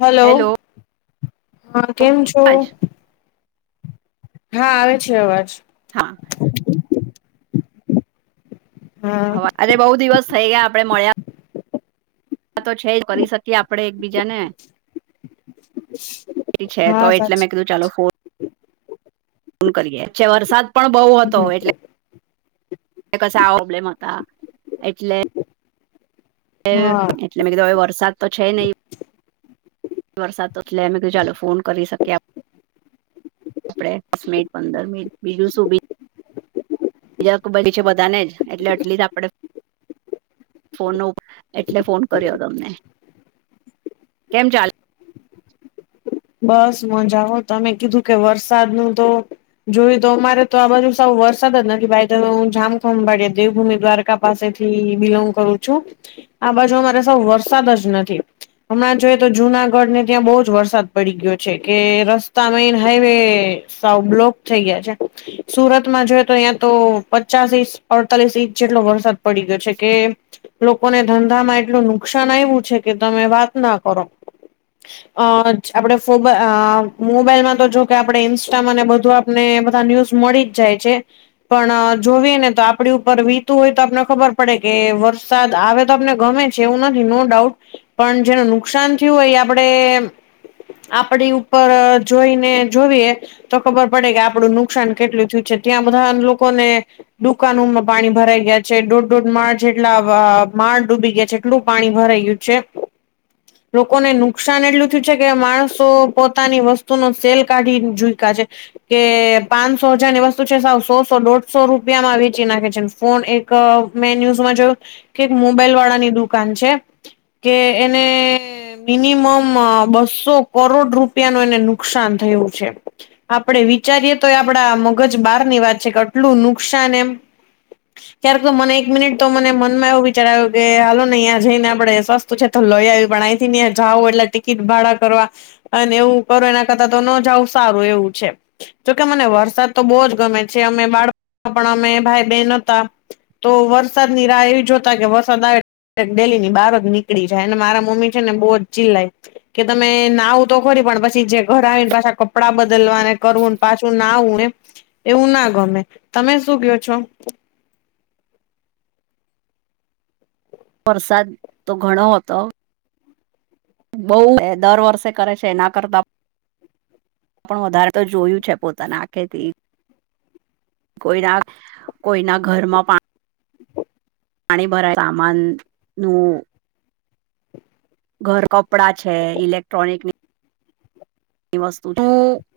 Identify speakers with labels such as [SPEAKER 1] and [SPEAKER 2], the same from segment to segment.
[SPEAKER 1] Hello
[SPEAKER 2] hello
[SPEAKER 1] હા કેમ છો?
[SPEAKER 2] અવાજ
[SPEAKER 1] હા આવે છે અવાજ.
[SPEAKER 2] હા.
[SPEAKER 1] હા.
[SPEAKER 2] અવા અરે બહુ દિવસ થઈ ગયા આપે મળ્યા તો છે જ કરી શકીએ આપડે એકબીજાને ફ્રી છે
[SPEAKER 1] હા
[SPEAKER 2] તો એટલે મેં
[SPEAKER 1] સાચી
[SPEAKER 2] કીધું ચાલો ફન કરી એચ્છે. વરસાદ પણ બહુ હતો
[SPEAKER 1] હમ
[SPEAKER 2] એટલે ક આ પ્રબ્લેમ હતા એટલે
[SPEAKER 1] હા
[SPEAKER 2] એટલે મે કીધૂ હવે વરસાદ તો છે નય. વરસાદ તો લે મે કે ચાલો ફોન કરી શક્યા. આપડે દસ મિનિટ પંદર મિનિટ બીજું સુ. [unintelligible] છે બધાને જ એટલે એટલી જ આપડે ફોન ન એટલે ફોન કર્યો તમને. કેમ ચાલે?
[SPEAKER 1] બસ મજામા. તમે કીધું કે વરસાદ નુ તો. જોયું તો અમારે તો આ બાજુ સાવ વરસાદ જ નથી. બાય ધ વે તો હું જામખંભાળિયા દેવભૂમિ દ્વારકા પાસેથી બિલોંગ કરું છું. આ બાજુ અમારે સાવ વરસાદ જ નથી. હમણાં જોઈએ તો જુનાગઢ ને ત્યાં બહુ જ વરસાદ પડી ગયો છે કે રસ્તા મેન હાઈવે સાવ બ્લોક થઈ ગયા છે. સુરતમાં જોય તો ત્યાં તો પચાસ ઇંચ અડતાલીસ ઇંચ જેટલો વરસાદ પડી ગયો છે કે. લોકોને ધંધામાં એટલું નુકસાન આવ્યું છે કે તમે વાત ના કરો. અ. આપડે ફોબ અ મોબાઈલમાં તો જો કે આપણે ઈન્સ્ટા માંને બધું આપને બધા ન્યુઝ મળી જાય છે પણ જોવીએ ને તો આપડી ઉપર વીતું હોય તો આપને ખબર પડે કે વર્ષ વરસાદ આવે તો આપને ગમે છે એવું નથી નો ડાઉટ, પણ જેને નુકસાન થયું હોય એ આપણે. આપડી ઉપર જોઈને જોવીએ. તો ખબર પડે કે આપડું નુકસાન કેટલું થયું છે ત્યાં બધા લોકોને. દુકાનોમાં પાણી ભરાઈ ગયા છે, દોઢ દોઢ માળ જેટલા માળ ડૂબી ગયા છે એટલું પાણી ભરાઈ ગયું. છે લોકોને નુકસાન એટલું થયું છે કે કે માણસો પોતાની વસ્તુ નો સેલ કાઢી ચૂક્યા છે. કે પાંચસો- હજારની વસ્તુ છે સાવ સો-સો દોઢસો રૂપિયામાં વેચી નાખે છે ફોન એક મેં ન્યૂઝમાં જોયું કે એક મોબાઈલ વાળા ની દુકાન છે. કે એને મિનિમમ બસો બસો કરોડ રૂપિયા નુ એને નુકસાન થયું છે. આપડે વિચારીએ તોય આપડા મગજ બહાર ની વાત છે કે આટલું નુકસાન એમ.
[SPEAKER 2] હ [inaudible]
[SPEAKER 1] ક્યારેક તો મને એક મિનિટ તો મને મનમાં એવું વિચાર આવ્યું કે હાલો ને જ્યાં જઈ ને આપડે સસ્ત છે તો લઈ આવી પણ આયથી ને જાવ એટલે ટિકિટ ભાડા કરવા અને એવું કરો એના કરતા તો ન જાવું સારું એવું છે. જોકે મને વરસાદ તો બહુ જ ગમે છે અમે બાળ પણ અમે ભાઈ બેન હતા. તો વરસાદની રાહ એવી જોતા કે વરસાદ આવે ડેલી ની બહાર જ નીકળી જાય અને મારા મમ્મી છે ને બહુ જિલ્લાઈ કે તમે નાવું તો ખરી પણ પછી જે ઘરે આવી ને પાછા કપડાં બદલવાને કરવું ને પાછું નાવું એવું ના ગમે. તમે શું કયો છો?
[SPEAKER 2] વરસાદ તો ઘણો હતો. બઉ દર વર્ષે કરે છે એના કરતા પણ વધારે તો જોયું છે. પોતાના આંખે થી. કોઈના કોઈના ઘરમાં પાણી. પાણી ભરાય સામાન નું. ઘર-કપડાં છે ઇલેક્ટ્રોનિકની વસ્તુ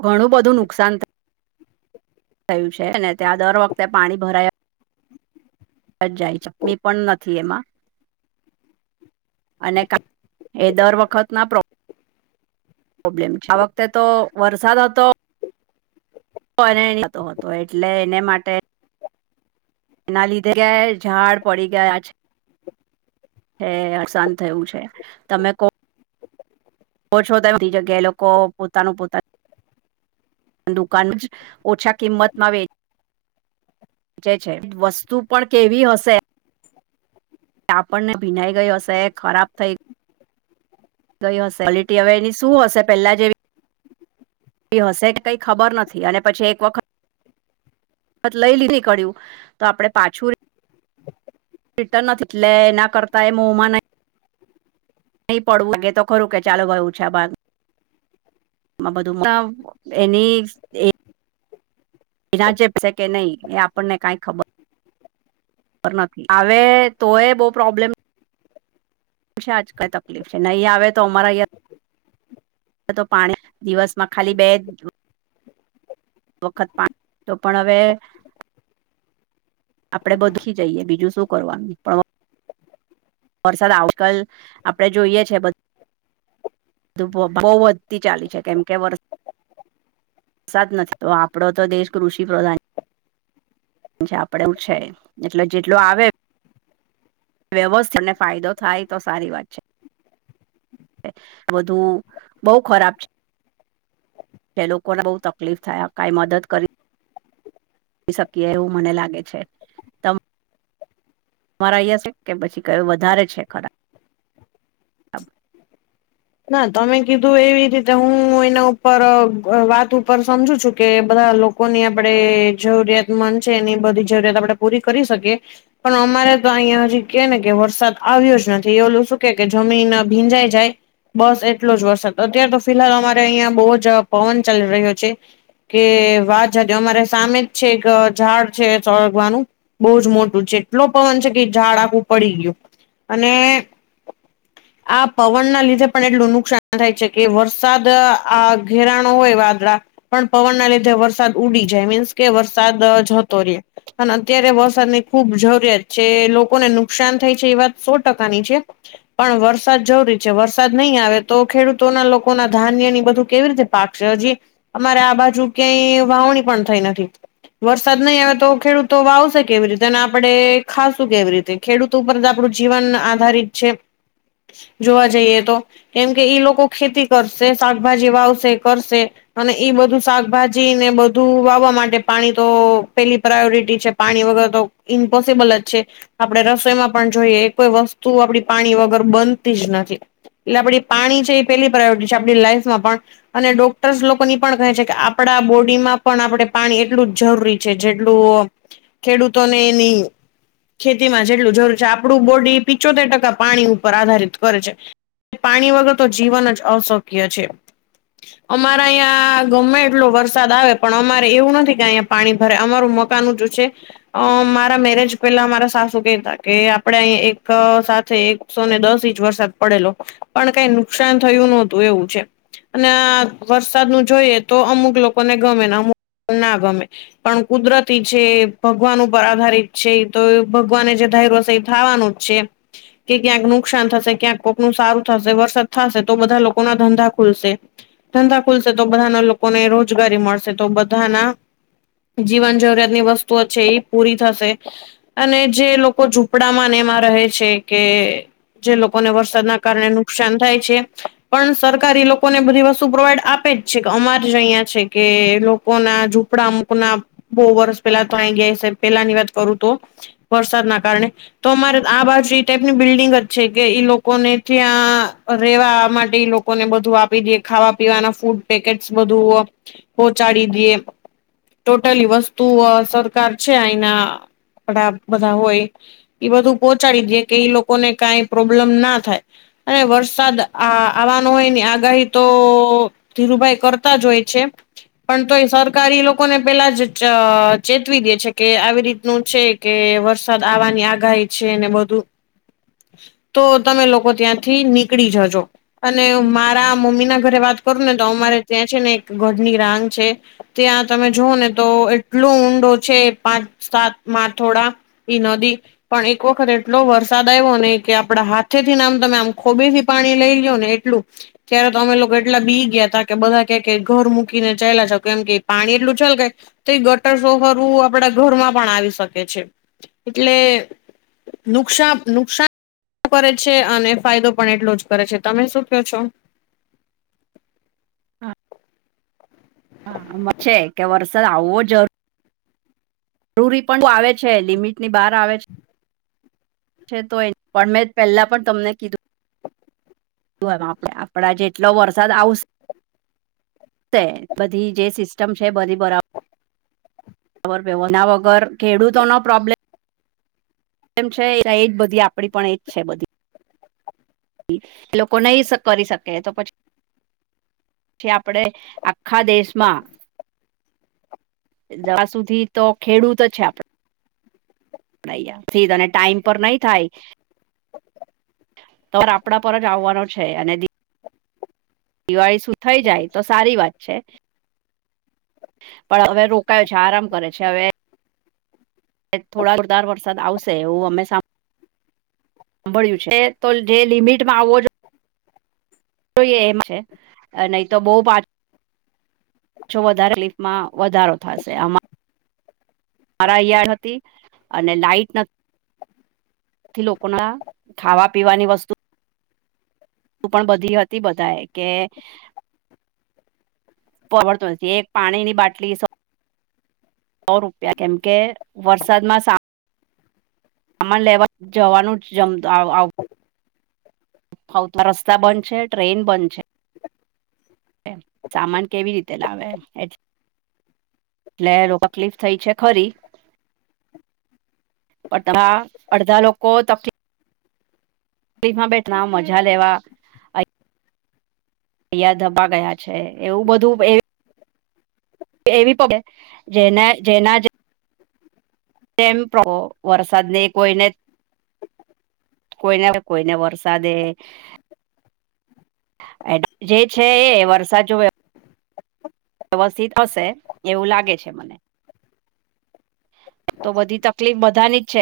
[SPEAKER 2] ઘણું બધું નુકસાન થ થયું છે ને ત્યાં દર વખતે પાણી ભરાયા જાય ચટણી પણ નથી એમાં. અને [unintelligible] એ દર વખત ના. પ્રોબ્લેમ છે. આ વખતે તો વરસાદ હતો. ણીતો હતો એટલે એને માટે. એના લીધે કેટલાક જગ્યા એ ઝાડ પડી ગયા છે. હે અસાન થયું છે તમે કો. ઓ છો તમે બધી જગ્યાએ લોકો પોતાનું પોતાનું. દુકાન જ ઓછા કિંમત માં વેચ ચે છે વસ્તુ પણ કેવી હશે? કે આપણ ને ભીનાઈ ગઈ હશે, ખરાબ થઈ ગઈ હશે ક્વોલિટી હવે એની શું હશે પહેલા જેવી હશેટ કઈ ખબર નથી અને પછી એક વખત લઈ લીધી કડ્યું તો આપડે પાછું રિટર્ન નથી એટલે એના કરતા એ મોમાં ન નહી પડવું અંગે તો ખરું કે ચાલો ગયુ છે ભાગ માં બધું એની એ વિરાજપે છે કે નહીં એ આપણને કાઈ ખબર ર નથી હ તોય બહ પ્રોબ્લેમ શ છે આજ કઈ તકલીફ છેને, અહીં આવે તો અમારા અં તો પાણી દિવસમાં ખાલી બે વખત પાણી તો પણ હવે આપડે બધી જઈએ બીજું શું કરવાનું પણ વરસાદ આવકલ આપડે જોઈએ છે બધ બહુ વધતી ચાલી છે, કેમ કે વર્ સા જ નથી તો આપડો તો દેશ કૃષિ પ્રધાન આપડે એવ છે એટલે જેટલું આવે. વ્યવસ્થત અને ફાયદો થાય તો સારી વાત છે બધું બઉ ખરાબ છે. એ લોકોને બહુ તકલીફ થયા કઈ મદદ કરી આપ શકીએ એવું મને લાગે છે. મારા અહીં છે કે પછી કયું વધારે છે ખરાબ
[SPEAKER 1] ના તમે કીધું એવી રીતે હું એના ઉપર વાત ઉપર સમજુ છું કે બધા લોકો લોકોની આપણે જરૂરિયાતમંદ છે એની બધી જરૂરિયાત આપણે પૂરી કરી શકીએ પણ અમારે તો અહીયા હજી કે ને કે વરસાદ આવ્યો જ નથી એલું શું કે કે જમીન ભીંજાઈ જાય બસ એટલો જ વરસાદ અત્યારે તો ફિહાલ અમારે અહિયાં બહુ જ પવન ચાલી રહ્યો છે. કે વા જાજો અમારે સામે જ છે એક ઝાડ છે સરગવાનું બહુજ મોટું છે એટલો પવન છે કે ઝાડ આખું પડી ગયું અને આ પવનના લીધે પણ એટલું નુકસાન થાય છે કે વરસાદ આ ઘેરાણો હોય વાદળા પણ પવનના લીધે વરસાદ ઉડી જાય મીન્સ કે વરસાદ જતો ર અને અત્યારે વરસાદની ખુબ જરૂરિયાત છે લોકોને નુકસાન થાય છે એ વાત સો ટકાની છે. પણ વરસાદ જરૂરી છે વરસાદ વરસાદ નહીં આવે તો ખેડૂતો ના લોકો ના ધાન્યની બધું કેવી રીતે પાકશે હજી અમારે આ બાજુ ક્યાંય વાવણી પણ થઈ નથી વરસાદ નહીં આવે તો ખેડૂતો વાવશે કેવી રીતે અને આપણે ખાશું કેવી રીતે ખેડૂતો ઉપર આપણું જીવન આધારિત છે.
[SPEAKER 2] [inaudible]
[SPEAKER 1] જોવા જઈએ તો કેમ કે ઈ લોકો ખેતી કરશે શાકભાજી વાવશે કરશે અને ઈ બધું શાકભાજી ને બધું વાવવા માટે પાણી તો પેલી પ્રાયોરિટી છે. પાણી વગર તો ઇમ્પોસિબલ જ છે. આપણે રસોઈમાં પણ જોઈએ એ કોઈ વસ્તુ આપડી પાણી વગર બનતી જ નથી. એટલે આપડી પાણી છે એ પેલી પ્રાયોરિટી છે આપણી લાઈઇફમાં પણ અને ડોક્ટર્સ લોકો ની પણ કહે છે કે આપડા બોડી માં પણ આપણે પાણી એટલું જ જરૂરી છે. જેટલું ખેડૂતોને એની ખેતીમાં જેટલું જરૂર છે આપણું બોડી પિચોતેર ટકા પાણી ઉપર આધારિત કરે છે. પાણી વગર તો જીવન જ અશક્ય છે.
[SPEAKER 2] [inaudible]
[SPEAKER 1] અમારા અહીં ગમે એટલો વરસાદ આવે પણ અમારે એવું નથી કે અહીં પાણી ભરાય અમારું મકાન ઉંચું છે. અ મારા મેરેજ પેલા મારા સાસુ કતા કે આપડે અહીં એક સાથે એકસો ને દસ ઇંચ વરસાદ પડેલો પણ કઈ નુકસાન થયું નહોતું એવું છે. અને વરસાદ નું જોઈએ તો અમુક લોકોને ગમે અમુક ના ગમે પણ કુદરતી છે. ભગવાન ઉપર આધારિત છે. તો ભગવાને જે ધાયરુ છે એ થવાનું. જેમ કે ક્યાંક નુકસાન થશે ક્યાંક. લોકનું સારું થશે વરસાદ થશે તો બધા લોકોના ધંધા ખુલશે. ધંધા ખુલશે તો બધાના લોકોને રોજગારી મળશે તો બધાના. જીવન જરૂરિયાત ની વસ્તુઓ છે, એ પૂરી થશે. અને જે લોકો ઝૂપડામાંને એમાં રહે છે, કે જે લોકોને વર્ષ. વર્ષાના કારણે નુકસાન થાય છે, પણ સરકાર એ લોકોને બધી વસ્તુ પ્રોવાઈડ આપે જ. છે, કે અમાર જ અહિયાં છે, કે લોકો ના ઝૂપડા અમુક ના. બઉુ વર્ષ પેલા તો અહીં ગયા છે. પેલા ની વાત કરું તો. વરસાદના કારણે તો અમારે આ બાજુ એ ટાઈપની બિલ્ડિંગ જ છે, કે લોકો. લોકોને ત્યાં રહેેવા માટે લોકોને બધું આપી દે ખાવા પીવાના ફૂડ. પેકેટ બધું પહોંચાડી દઈએ. ટોટલી વસ્તુ સરકાર છે. અહીના આપડા બધા હોય. એ બધું પહોંચાડી દે કે એઈ લોકોને કઈ પ્રોબ્લેમ ના થાય અને વરસાદ આ આવાનો હોય ની આગાહી તો. ધીરુભાઈ કરતા જ હોય છે. પણ તો એ સરકારી લોકોને પેલા જ ચેતવી દે છે, કે આવી રીતનું છે. કે વરસાદ આવવાની આગાહી છે. ને બધું
[SPEAKER 2] [unintelligible]
[SPEAKER 1] તો તમે લોકો ત્યાંથી નીકળી જજો અને મારા મમ્મી ના ઘરે વાત. કરું ને તો અમારે ત્યાં છે, ને એક ગઢની રાંગ છે. ત્યાં તમે જોઓ ને તો એટલુ ઊંડો છે. પાંચ સાત માં થોડા. ઈ નદી પણ એક વખત એટલો વરસાદ આવ્યો ને કે આપડા હાથ. થી આમ તમે આમ ખોબીથી પાણી લઈ લો ને એટલું. ત્યારે તો અમે લોકો એટલા બી ગયા હતા કે બધા ક ઘર મૂકીને ચાયલા જાવો કેમ કે પાણી એટલું છેલ ગાય. તો એ ગટર સોફરવું આપડા ઘરમાં પણ આવી શકે છે. એટલે. નુકસાપ નુકસાન. કરે છે અને ફાયદો પણ એટલો જ કરે છે તમે શું કો છો?
[SPEAKER 2] છે કે વરસાદ આવવો જ. [unintelligible] જરૂરી પણ આવે છે. લિમિટ ની બહાર આવે છે. છે તો એ પણ મેં પહેલા પણ તમને કીધું. આપે આપડા જેટલો વરસાદ આવશે. બધી જે સિસ્ટમ છે બધી બરા. એના વગર ખેડૂતો નો પ્રોબ્લેમ. એમ છે એજ બધી આપડી પણ એજ છે. બધી. એ લોકો નહી કરી શકે તો પછી? આપડે આખા દેશમાં જવા સુધી તો ખેડૂત જ છે, આપડે. [unintelligible] સી અને ટાઈમ પર નહી થાય તોર આપણા પર જ આવવાનો છે અને દિવાળી શું થાઈ જાય તો સારી વાત છે. પણ હવે રોકાયો છે, આરામ કરે છે. હવે થોડા જોરદાર વરસાદ આવશે એવું અમે સામ- સાંભળ્યું છે, તો જે લિમિટમાં આવવો જોએ. જોએ એમ છે, નહી તો બહ પાછ. જો વધારે લીફમાં વધારો થશે આ. મારા યળ [unintelligible] હતી અને લાઈટ નથી. થી લોકોના ખાવા પીવાની વસ્તુ. ુ પણ બધી હતી બધા એ કે. પડતો નથી એક પાણી ની બાટલી સો રૂપિયા કેમ કે વરસાદ માં સા- સામાન લેવા જવાનું જમ- આવ તો રસ્તા બંધ છે ટ્રેન બંધ છે. સામાન કેવી રીતે લાવે એટલે તકલીફ થઈ છે ખરી- અડધા લોકો તકલીફ- તકલીફમાં બેઠલા મજા લેવા- અહયા ધબા ગયા છે એવું બધું- એવી પગે જેના જેના- તેમ વરસાદને કોઈને- કોઈને કોઈને વરસાદે જે છે એ વરસાદ જો- વ્યવસ્થિત હશે એવું લાગે છે મને- તો બધી તકલીફ બધાની જ છે.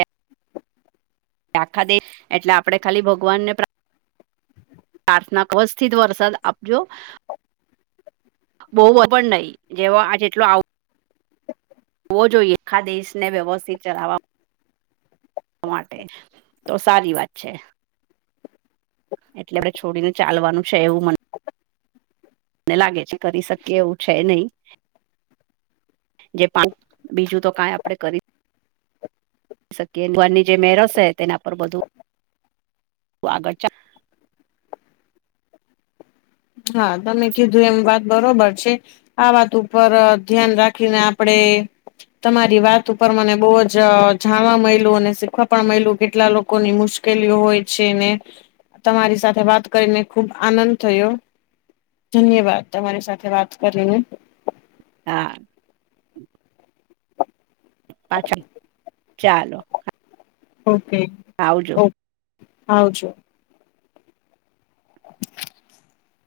[SPEAKER 2] આખા દેશ એટલે આપડણે ખાલી ભગવાન ને પ્રાર્થના - -કારાર્થના ક વવસ્થી જ વરસાદ આપજો. બહુ પણ નહી જેવો આ જેટલો આવ- હો જો એકખા દેશ ને વ્યવસ્થિત ચલાવવા માટે તો સારી વાત છે. એટલે આપણે છોડીને ચાલવાનું છે એવું મને- મને લાગે છે કરી શકીએ એવું છે નહી- જે પાંચ બીજું તો કઈ આપડે કરી- શકીુરની જે મેરસ તેના પર બધું આગળ ચ-
[SPEAKER 1] હા તમે કીધું એમ વાત બરોબર છે આ વાત ઉપર ધ્યાન રાખ- ખીને આપણેે- તમારી વાત ઉપર મને બહ જ જાણવા મળલું અને શીખવા પણ મળલું કેટલા લોકોની મુશ્કેલ- ઉકેલી હોય છે ને તમારી સાથે વાત કરીને ખુબ આનંદ થયો. ધન્યવાદ તમારી સાથે વાત કરીને-
[SPEAKER 2] હા પાછા ચાલો-
[SPEAKER 1] ઓકે- ઓ
[SPEAKER 2] આવાવજો-
[SPEAKER 1] આવજો.